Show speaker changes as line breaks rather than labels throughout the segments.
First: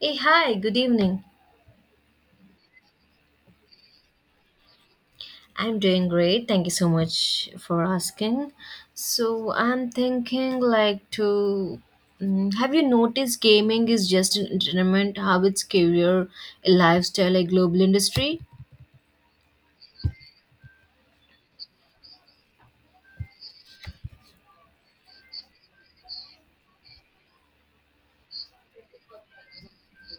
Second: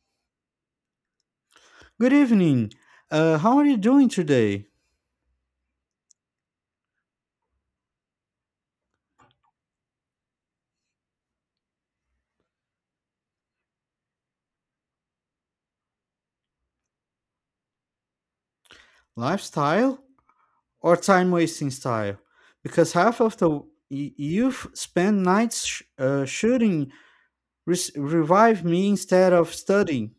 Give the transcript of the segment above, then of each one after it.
Hey, hi, good evening.
Good evening. How are you doing today?
I'm doing great. Thank you so much for asking. So, I'm thinking like to have you noticed gaming is just an entertainment, how it's career, a lifestyle, a global industry?
Lifestyle or time wasting style? Because half of the youth spend nights shooting, revive me instead of studying,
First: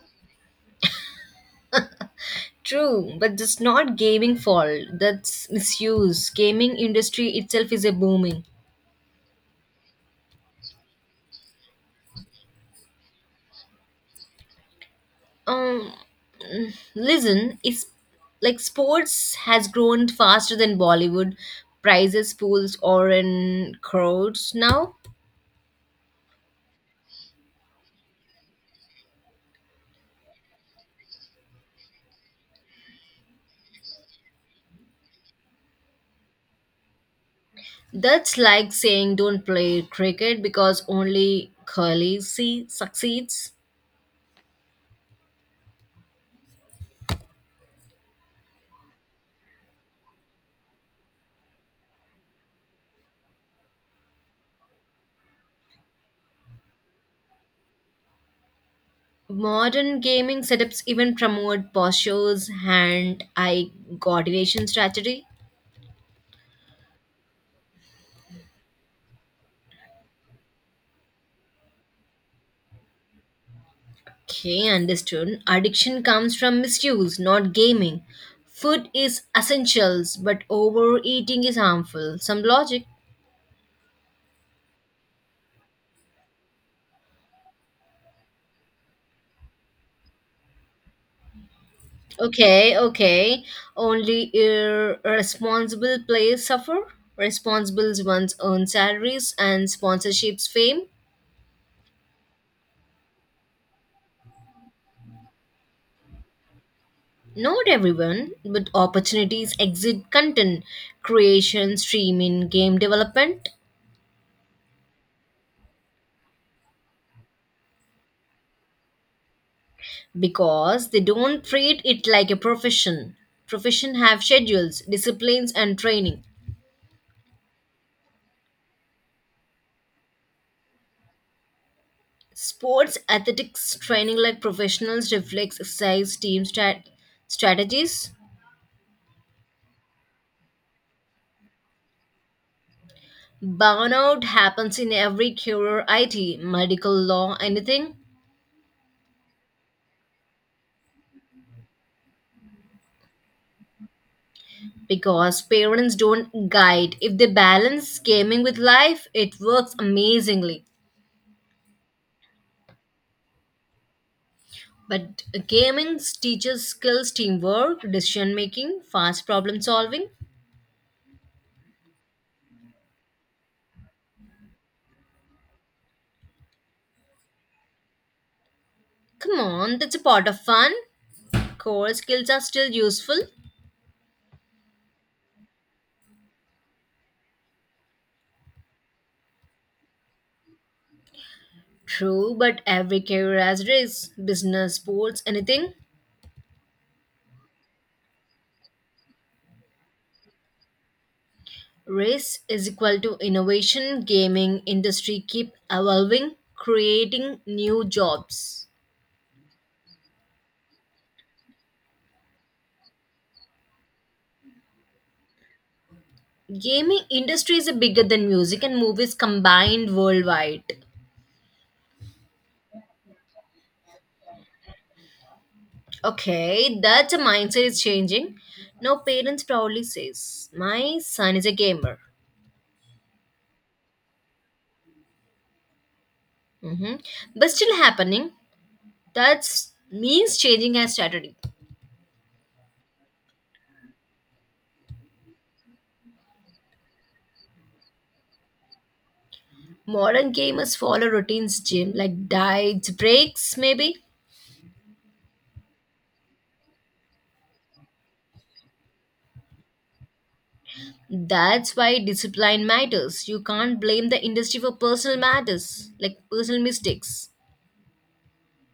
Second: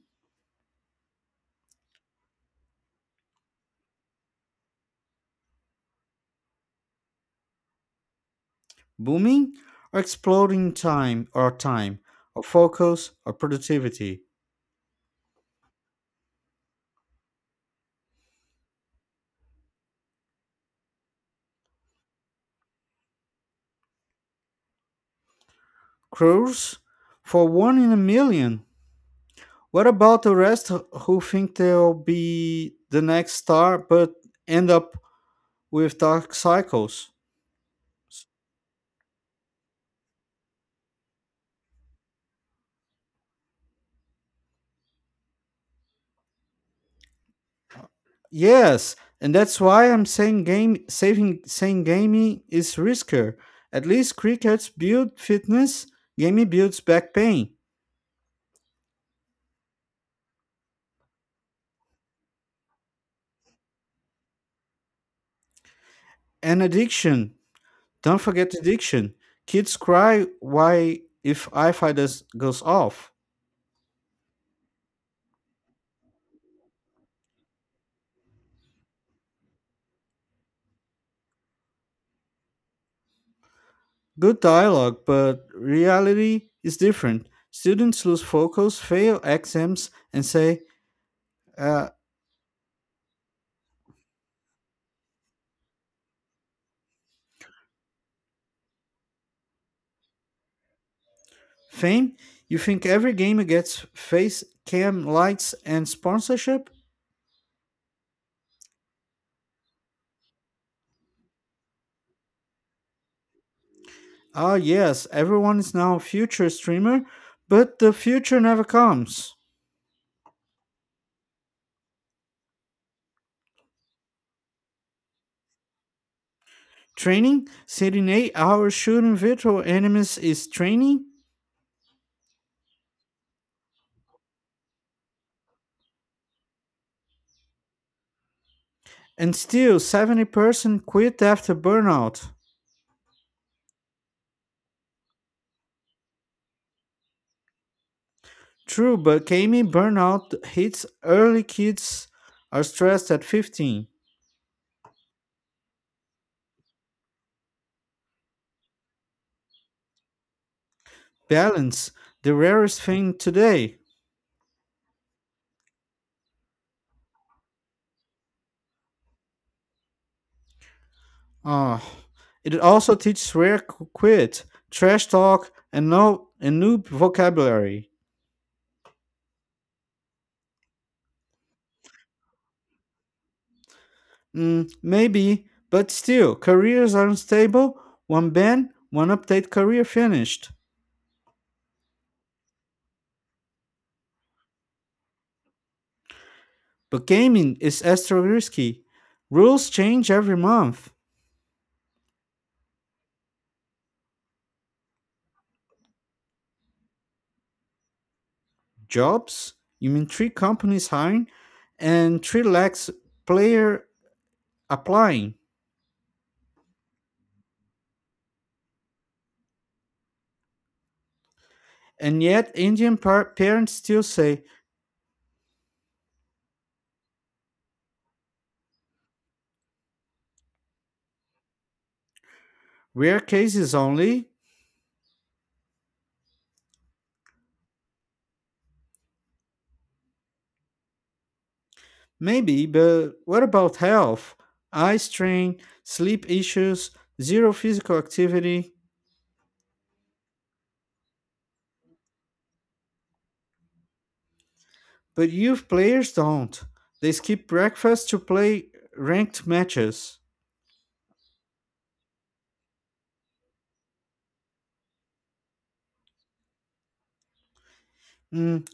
True, but that's not gaming fault. That's misuse. Gaming industry itself is a booming.
booming or exploding time or time, or focus or productivity.
Um, Listen, it's like sports has grown faster than Bollywood, prizes, pools, or in crowds now.
Cruise for one in a million. What about the rest who think they'll be the next star but end up with dark cycles?
That's like saying don't play cricket because only Curly C succeeds.
Yes, and that's why I'm saying game saving saying gaming is riskier. At least crickets build fitness, gaming builds back pain
Modern gaming setups even promote postures, hand eye coordination strategy.
and addiction. Don't forget addiction. Kids cry why if Wi-Fi does, goes off.
Okay, understood. Addiction comes from misuse, not gaming. Food is essentials, but overeating is harmful. Some logic.
Good dialogue, but reality is different. Students lose focus, fail exams, and say, uh,
Okay, okay. Only irresponsible players suffer. Responsible ones earn salaries and sponsorships fame.
"Fame? You think every gamer gets face cam lights and sponsorship?
Not everyone, with opportunities exit content creation, streaming, game development
Ah, yes, everyone is now a future streamer, but the future never comes.
because they don't treat it like a profession. Profession have schedules, disciplines and training.
Training, sitting 8 hours shooting virtual enemies is training,
Sports athletics training like professionals reflects exercise team strategies.
and still 70% quit after burnout.
Burnout happens in every career, IT, medical law, anything.
True, but gaming burnout hits early kids are stressed at 15.
Because parents don't guide. If they balance gaming with life, it works amazingly.
Balance, the rarest thing today.
But gaming teaches skills, teamwork, decision making, fast problem solving.
Ah, it also teaches rare quit, trash talk, and no and noob vocabulary.
Come on, that's a part of fun. Core skills are still useful.
Maybe, but still, careers are unstable. One ban, one update, career finished.
True, but every career has race, business, sports, anything.
But gaming is extra risky. Rules change every month.
Race is equal to innovation. Gaming industry keep evolving, creating new jobs.
Jobs, you mean three companies hiring, and three lakhs player applying.
Gaming industry is bigger than music and movies combined worldwide.
And yet, Indian parents still say
Okay, that mindset is changing. Now, parents proudly says, "My son is a gamer,"
rare cases only.
hmm, but still happening. That means changing has strategy.
Maybe, but what about health? Eye strain, sleep issues, zero physical activity.
Modern gamers follow routines, gym like diets, breaks, maybe.
But youth players don't. They skip breakfast to play ranked matches.
That's why discipline matters. You can't blame the industry for personal matters like personal mistakes.
Mm,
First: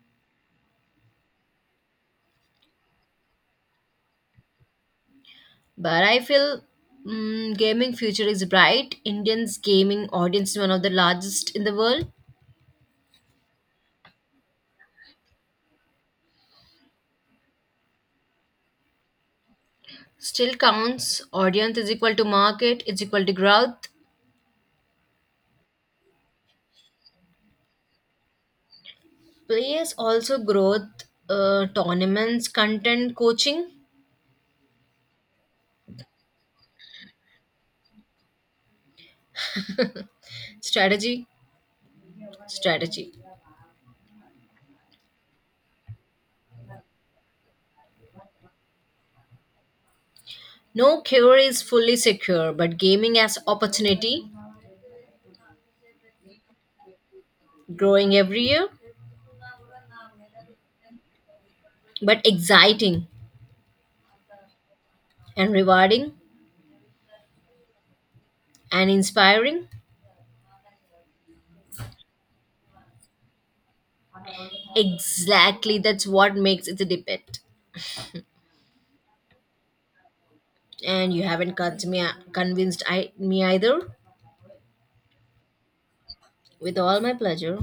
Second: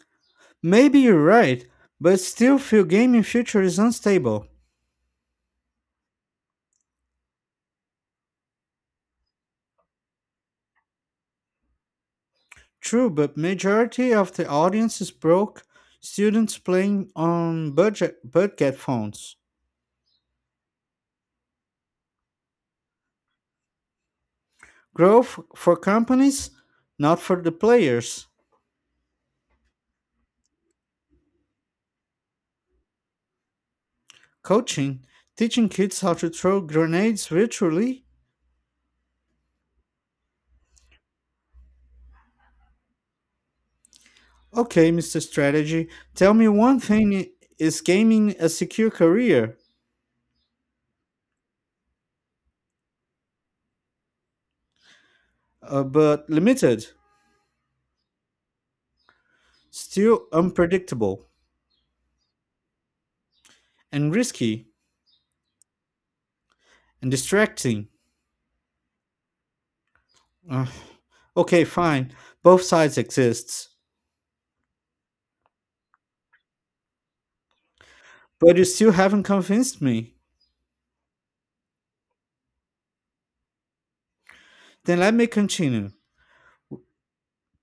maybe you're right, but still feel gaming future is unstable.
But I feel gaming future is bright. Indians gaming audience is one of the largest in the world.
True, but majority of the audience is broke students playing on budget phones.
Still counts audience is equal to market is equal to growth
Growth for companies, not for the players.
players also growth tournaments content coaching
Coaching, teaching kids how to throw grenades virtually.
strategy strategy.
Okay, Mr. Strategy, tell me one thing is gaming a secure career?
No cure is fully secure but gaming as opportunity
But limited,
growing every year
still unpredictable,
but exciting
and risky,
and rewarding
and distracting.
and inspiring
Uh, okay, fine. Both sides exists,
exactly that's what makes it a debate
but you still haven't convinced me.
and you haven't convinced me convinced me either
Then let me continue.
with all my pleasure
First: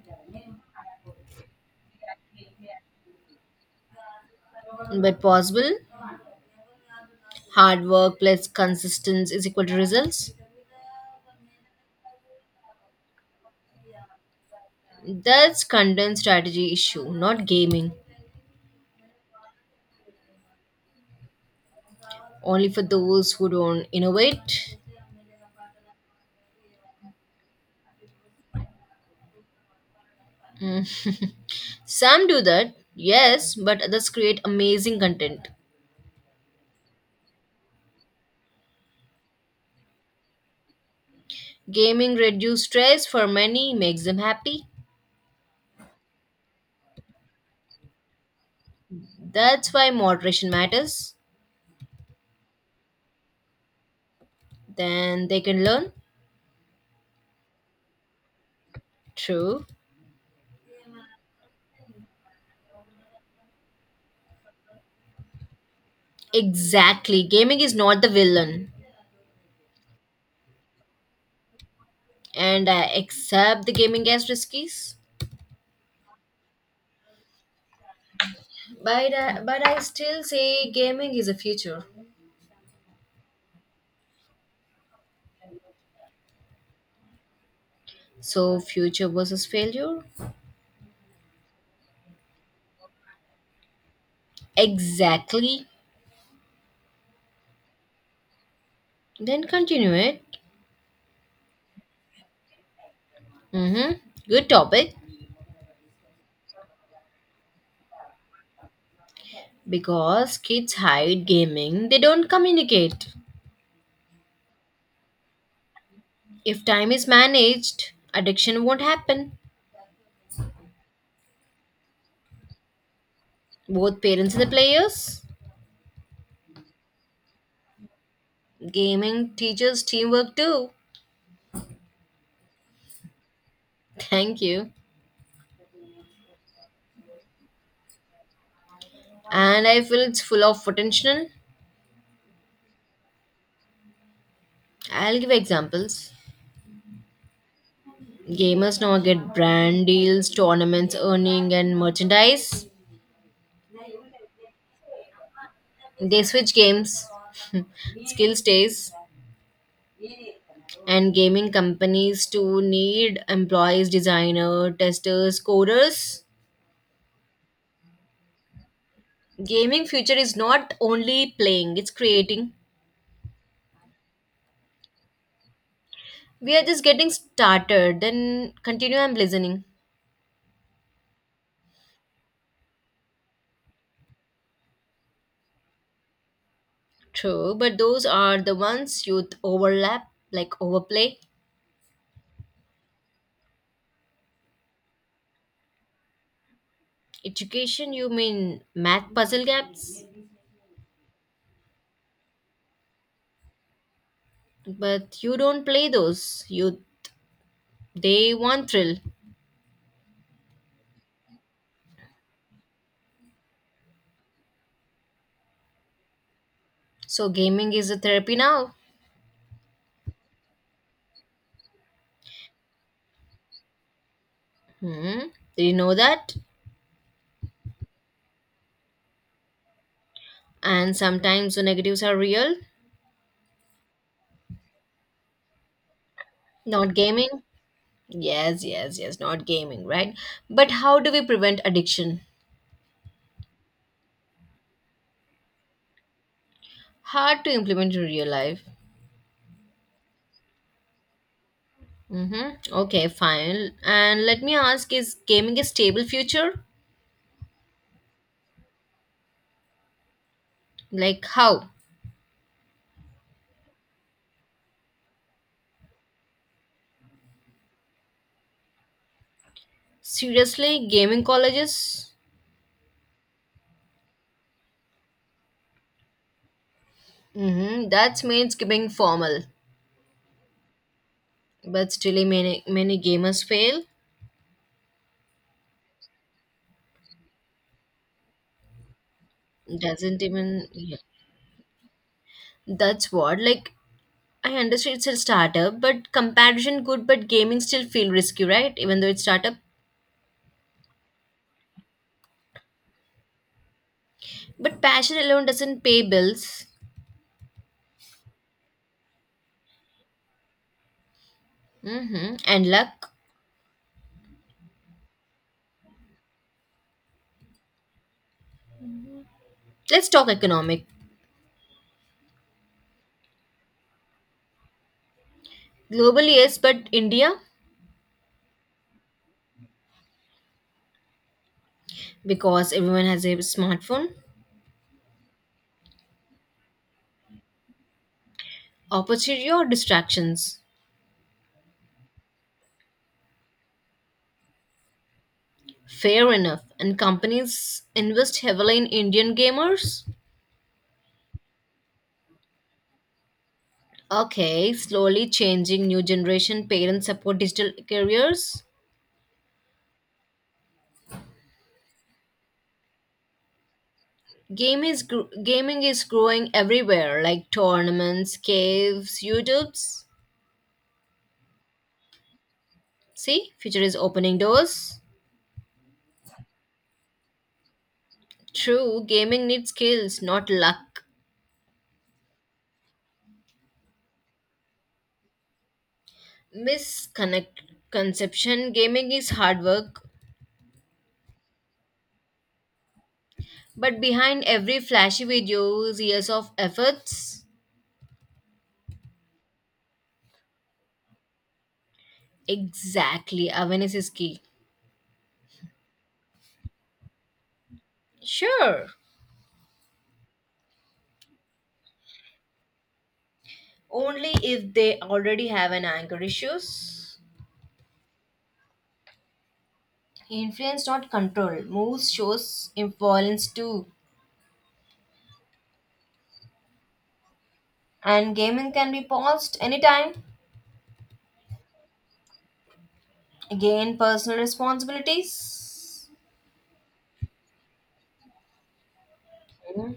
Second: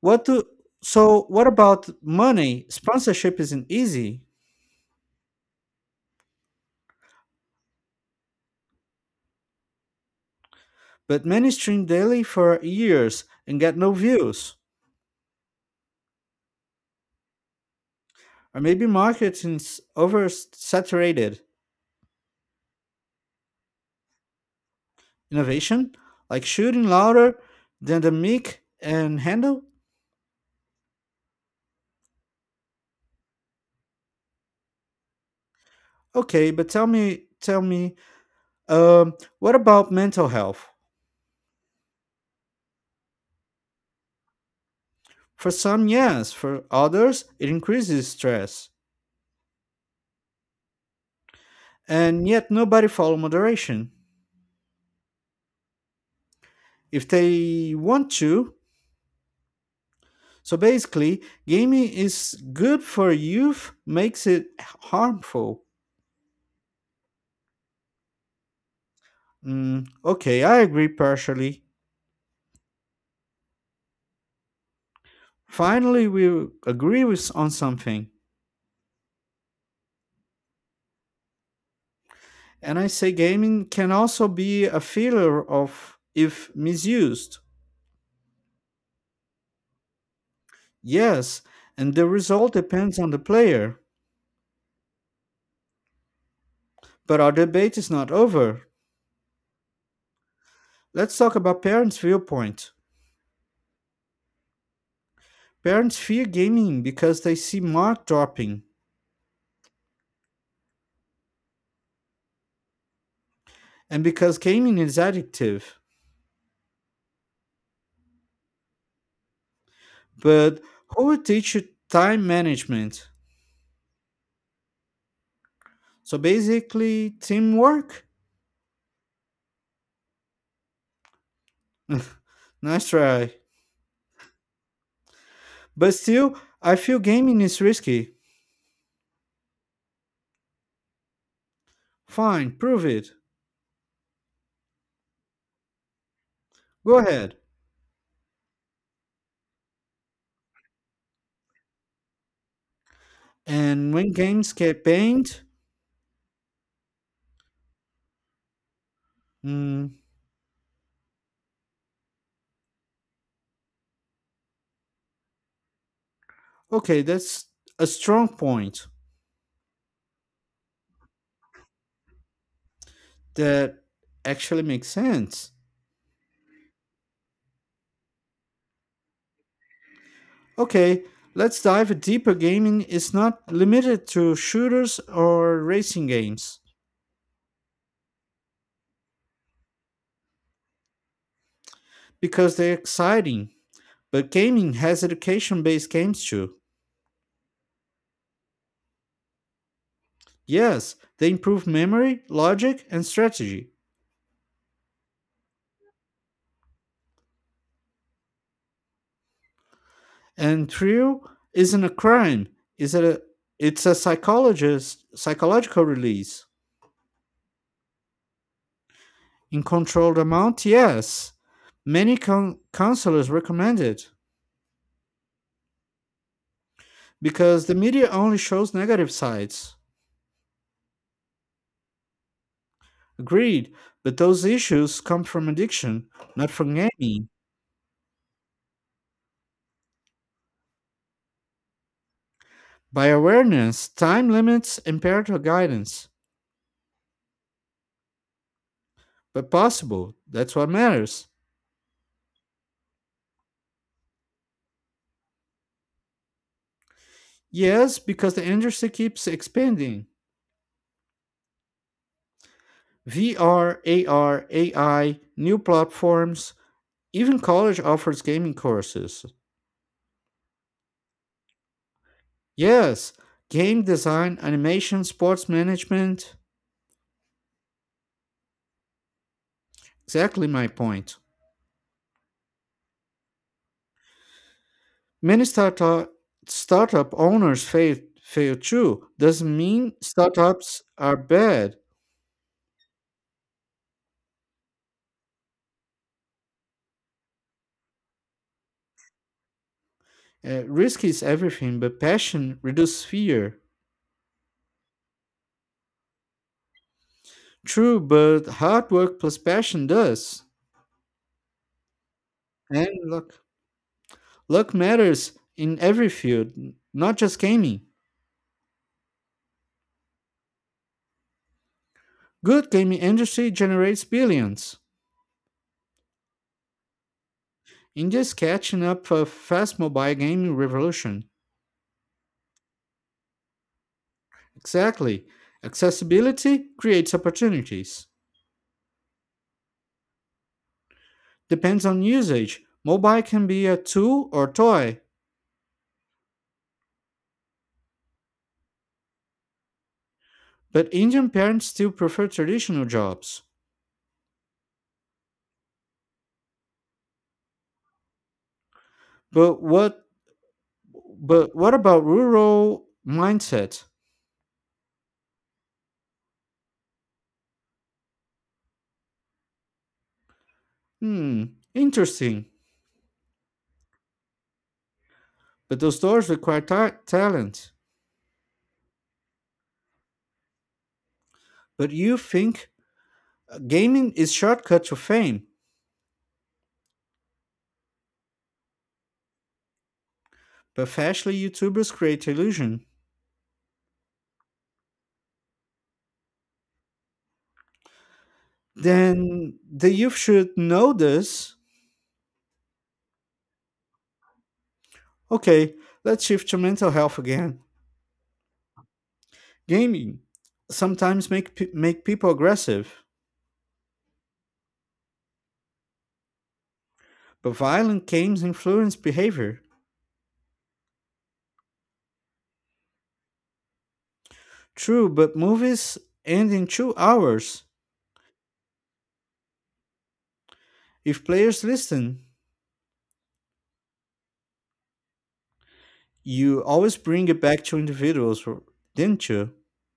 What do so? What about money? Sponsorship isn't easy,
but possible. Hard work plus consistency is equal to results.
but many stream daily for years and get no views,
That's content strategy issue, not gaming.
or maybe marketing's oversaturated.
Only for those who don't innovate.
Innovation, like shooting louder than the mic and handle.
Mm. Some do that, yes, but others create amazing content.
Okay, but tell me, um, what about mental health?
Gaming reduces stress for many, makes them happy.
For some, yes. For others, it increases stress.
That's why moderation matters.
And yet, nobody follow moderation
Then they can learn.
if they want to.
True.
So basically, gaming is good for youth, makes it harmful.
Exactly. Gaming is not the villain.
Okay, I agree partially.
And I accept the gaming as risky.
Finally, we agree with on something.
But I still say gaming is a future.
And I say gaming can also be a failure of if misused.
So future versus failure?
Yes, and the result depends on the player.
Exactly.
But our debate is not over.
Then continue it.
Let's talk about parents' viewpoint.
Mm-hmm. Good topic.
Parents fear gaming because they see mark dropping
Because kids hide gaming, they don't communicate.
and because gaming is addictive.
If time is managed, addiction won't happen.
But who would teach you time management?
Both parents and the players.
So basically, teamwork?
Gaming teaches teamwork too.
Nice try.
Thank you.
But still, I feel gaming is risky.
And I feel it's full of potential.
Fine, prove it.
I'll give examples.
Go ahead.
Gamers now get brand deals, tournaments, earning, and merchandise.
And when games get banned,
They switch games, skill stays,
mm,
and gaming companies to need employees, designer, testers, coders.
okay, that's a strong point.
Gaming future is not only playing; it's creating.
That actually makes sense.
We are just getting started. Then continue. I'm listening.
Okay, let's dive deeper. Gaming is not limited to shooters or racing games
True, but those are the ones youth overlap, like overplay.
because they're exciting, but gaming has education based games too.
Education, you mean math puzzle gaps?
Yes, they improve memory, logic, and strategy.
But you don't play those. You they want thrill.
And thrill isn't a crime, it's a, it's a psychological release.
So gaming is a therapy now.
In controlled amount, yes. Many counselors recommend it.
Hmm. Did you know that?
Because the media only shows negative sides.
And sometimes the negatives are real.
Agreed, but those issues come from addiction, not from
Not
gaming.
gaming. Yes, yes, yes. Not gaming, right? But how do we prevent addiction?
By awareness, time limits, and parental guidance.
Hard to implement in real life.
But possible, that's what matters.
Mm-hmm. Okay, fine. And let me ask: Is gaming a stable future?
Yes, because the industry keeps expanding.
Like how?
VR, AR, AI, new platforms, even college offers gaming courses.
Seriously, gaming colleges?
Yes, game design, animation, sports management.
Mm-hmm. That means being formal.
Exactly my point.
But still many gamers fail
Many startup owners fail too. Doesn't mean
doesn't even
startups
yeah.
are bad.
That's what like I understand it's a startup but comparison good but gaming still feel risky right even though it's startup
Risk is everything, but passion reduces fear.
but passion alone doesn't pay bills.
True, but hard work plus passion does.
Mm-hmm. And
And
luck
luck, luck matters in every field, not just gaming.
let's talk economic
Good gaming industry generates billions.
globally yes but India
India's catching up for fast mobile gaming revolution.
because everyone has a smartphone
Exactly, accessibility creates opportunities.
opportunity or distractions
Depends on usage. Mobile can be a tool or toy,
fair enough and companies invest heavily in indian gamers.
but Indian parents still prefer traditional jobs.
Okay, slowly changing new generation parents support digital careers.
But what but what about rural mindset?
Gaming is growing everywhere, like tournaments, caves, YouTubes.
Hmm, interesting.
See, future is opening doors.
But those doors require talent.
True, gaming needs skills, not luck.
But you think gaming is shortcut to fame,
Misconception: Gaming is hard work,
but fashionably YouTubers create illusion.
but behind every flashy video is years of efforts.
Then the youth should know this.
Exactly, awareness is key.
Okay, let's shift to mental health again.
Sure.
Gaming sometimes make people aggressive.
Only if they already have an anger issues.
But violent games influence behavior.
Influence, not control. Moves shows influence too.
True, but movies end in 2 hours.
And gaming can be paused anytime.
If players listen,
Again, personal responsibilities.
you always bring it back to individuals, didn't you?
Mhm.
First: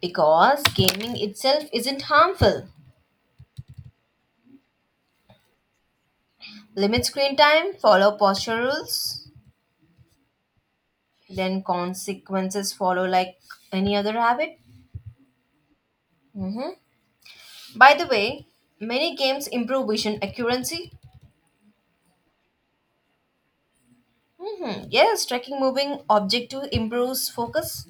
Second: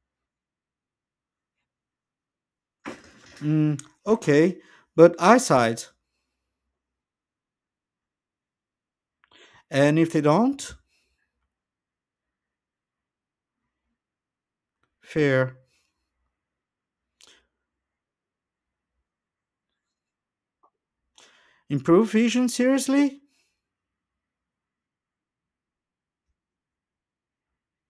Because gaming itself isn't harmful.
Okay, but eyesight.
Limit screen time, follow posture rules,
And if they don't?
then consequences follow like any other habit.
Fair.
Mhm. By the way, many games improve vision accuracy.
Improve vision seriously?
Mhm. Yes, tracking moving object to improves focus.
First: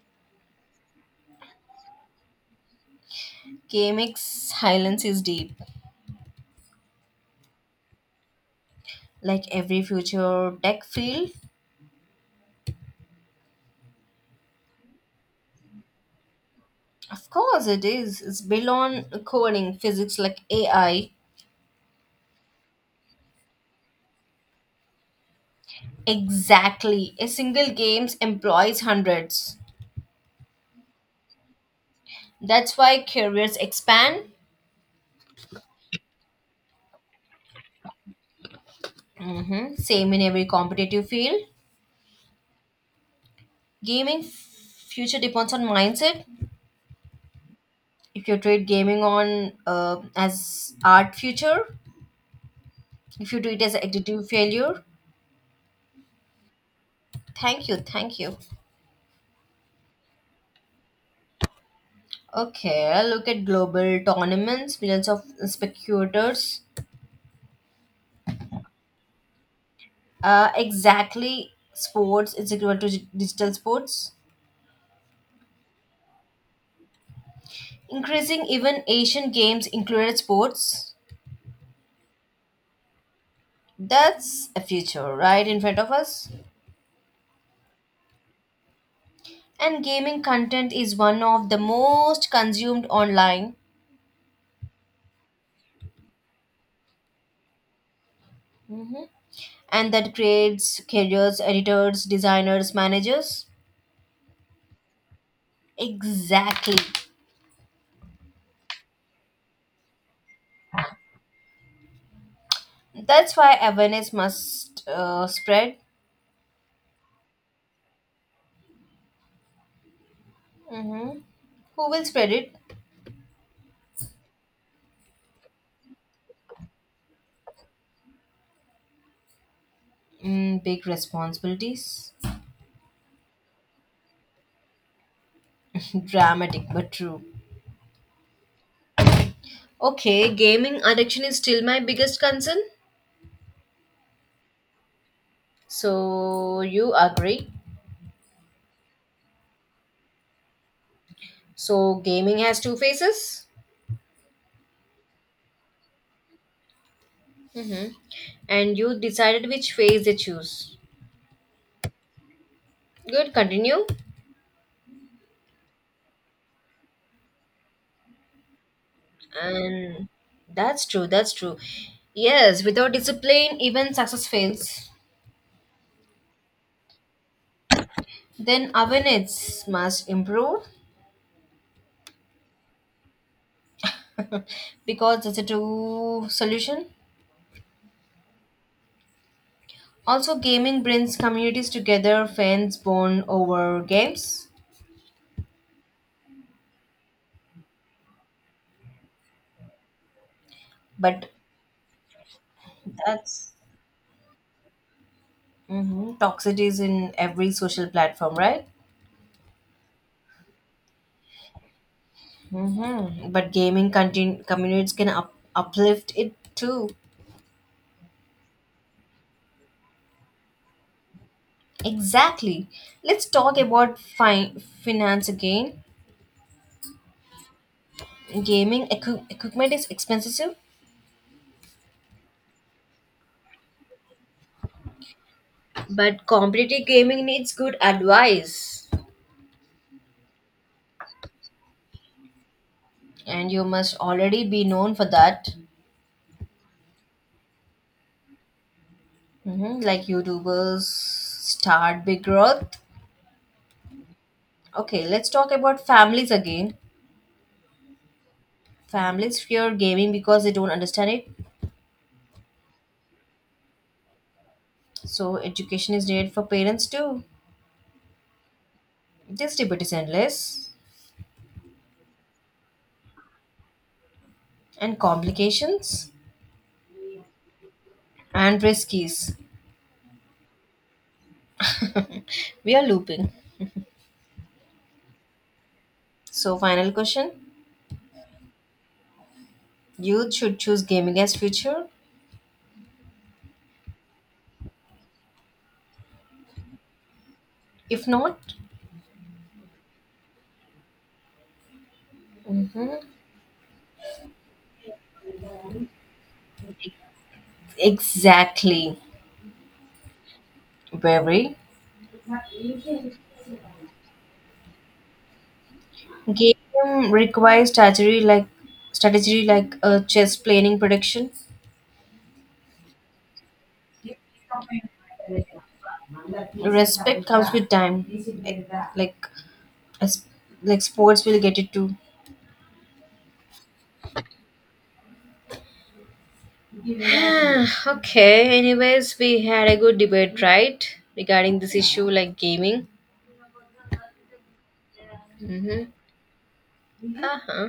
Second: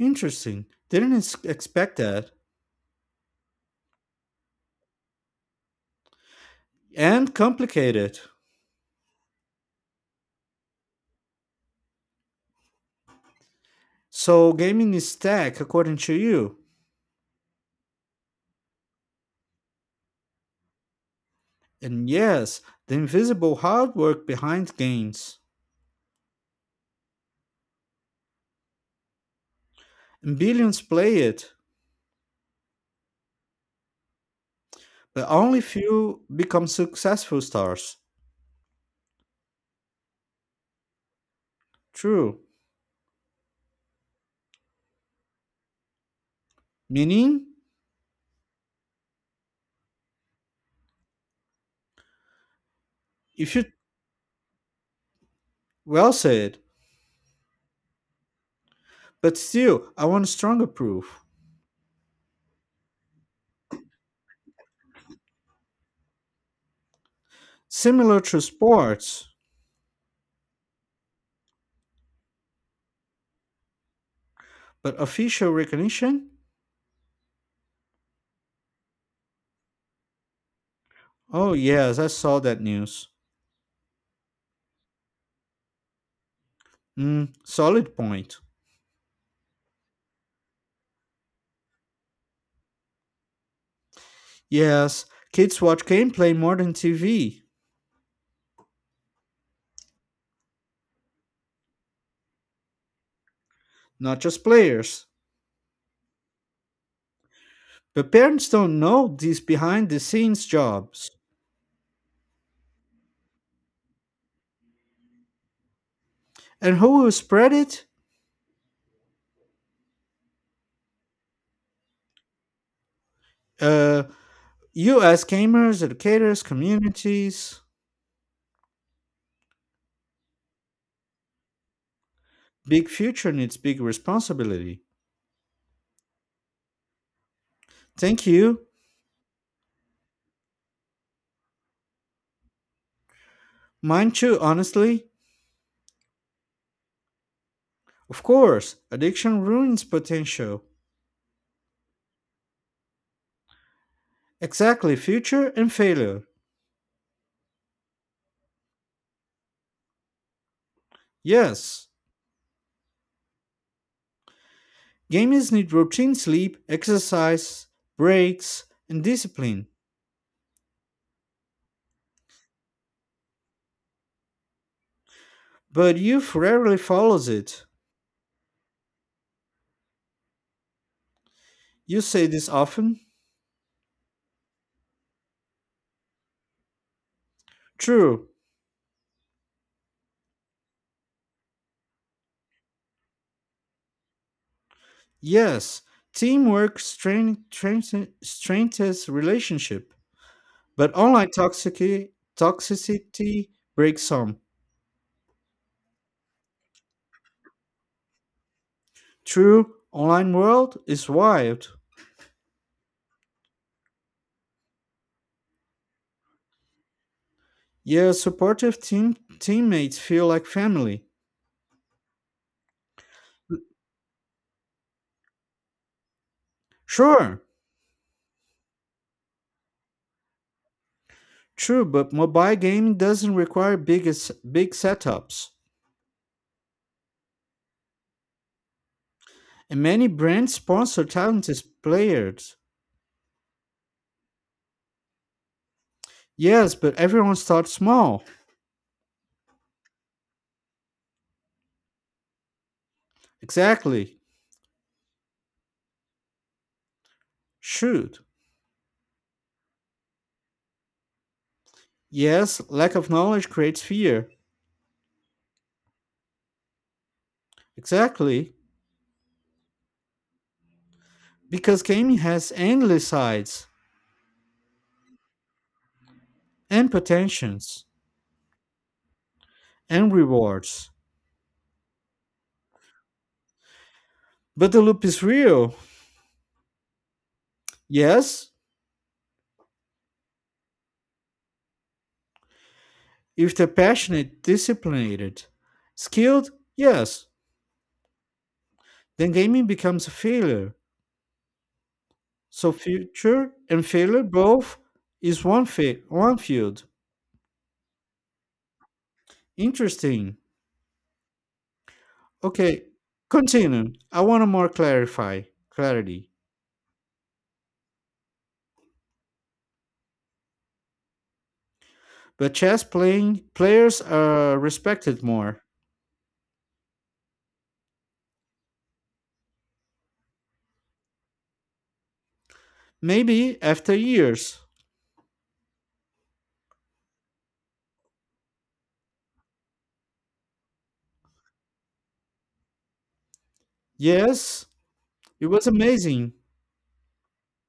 Interesting. Didn't expect that.
KMX silence is deep,
And complicated.
like every future tech field.
So gaming is tech, according to you.
Of course, it is. It's built on coding, physics like AI.
And yes, the invisible hard work behind games.
Exactly. A single games employs hundreds.
And billions play it.
That's why careers expand.
But only few become successful stars.
Hmm. Same in every competitive field.
True.
Future depends on mindset.
Meaning,
If you treat gaming on as art future, if you do
if
it
you
as additive failure,
well said,
thank you, thank you.
but still, I want stronger proof.
Okay, look at global tournaments, millions of spectators.
Similar to sports,
Exactly, sports is equal to digital sports.
but official recognition?
Increasing even Asian games included sports.
Oh, yes, I saw that news.
That's a future right in front of us.
Mm, solid point.
And gaming content is one of the most consumed online.
Yes, kids watch gameplay more than TV,
Mhm. And that creates careers, editors, designers, managers.
not just players.
Exactly.
But parents don't know these behind the scenes jobs.
That's why awareness must spread.
And who will spread it?
Mm-hmm. Who will spread it?
Uh, you as gamers, educators, communities.
Mm, big responsibilities.
Big future needs big responsibility.
Dramatic but true.
Thank you.
Okay, gaming addiction is still my biggest concern.
Mine too, honestly.
So you agree?
Of course, addiction ruins potential.
So, gaming has two phases,
Exactly, future and failure.
mm-hmm, and you decided which phase they choose.
Yes.
Good, continue.
Gamers need routine sleep, exercise, breaks, and discipline.
And that's true. Yes, without discipline, even success fails.
But youth rarely follows it.
Then awareness must improve
You say this often?
because that's a true solution.
True.
Also, gaming brings communities together, fans bond over games,
Yes. Teamwork strengthens relationship. But online
but
toxicity
that's
breaks some.
hmm toxicity is in every social platform, right?
True, online world is wild.
Hmm. But gaming communities can uplift it too.
Your supportive team teammates feel like family.
Exactly. Let's talk about finance again.
Sure,
Gaming equipment is expensive,
true, but mobile gaming doesn't require big setups,
but competitive gaming needs good advice,
and many brands sponsor talented players.
and you must already be known for that.
Yes, but everyone starts small.
Hmm. Like YouTubers start big growth.
Exactly.
Okay, let's talk about families again.
Shoot.
Families fear gaming because they don't understand it.
Yes, lack of knowledge creates fear.
So education is needed for parents too.
Exactly,
This debate is endless
because gaming has endless sides
and complications
and potentials
and riskies.
and rewards.
We are looping.
But the loop is real.
So final question:
Yes,
Youth should choose gaming as future.
if they're passionate, disciplined, skilled, yes,
If not,
then gaming becomes a failure. So
hmm
future and failure both is one field.
exactly,
Interesting.
very
Okay, continue. I want to more clarify clarity.
game requires strategy like chess planning prediction.
But chess playing players are respected more.
Respect comes with time. Like like as- like sports will get it too.
Maybe after years.
Okay, anyways, we had a good debate, right? Regarding this issue like gaming.
Yes, it was
Mm-hmm.
amazing.
Uh-huh.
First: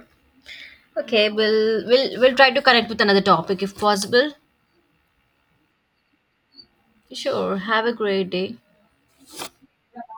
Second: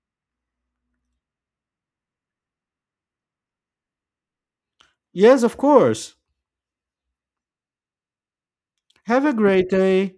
Okay, we'll try to connect with another topic if possible.
Yes, of course.
Sure. Have a great day.
Have a great day.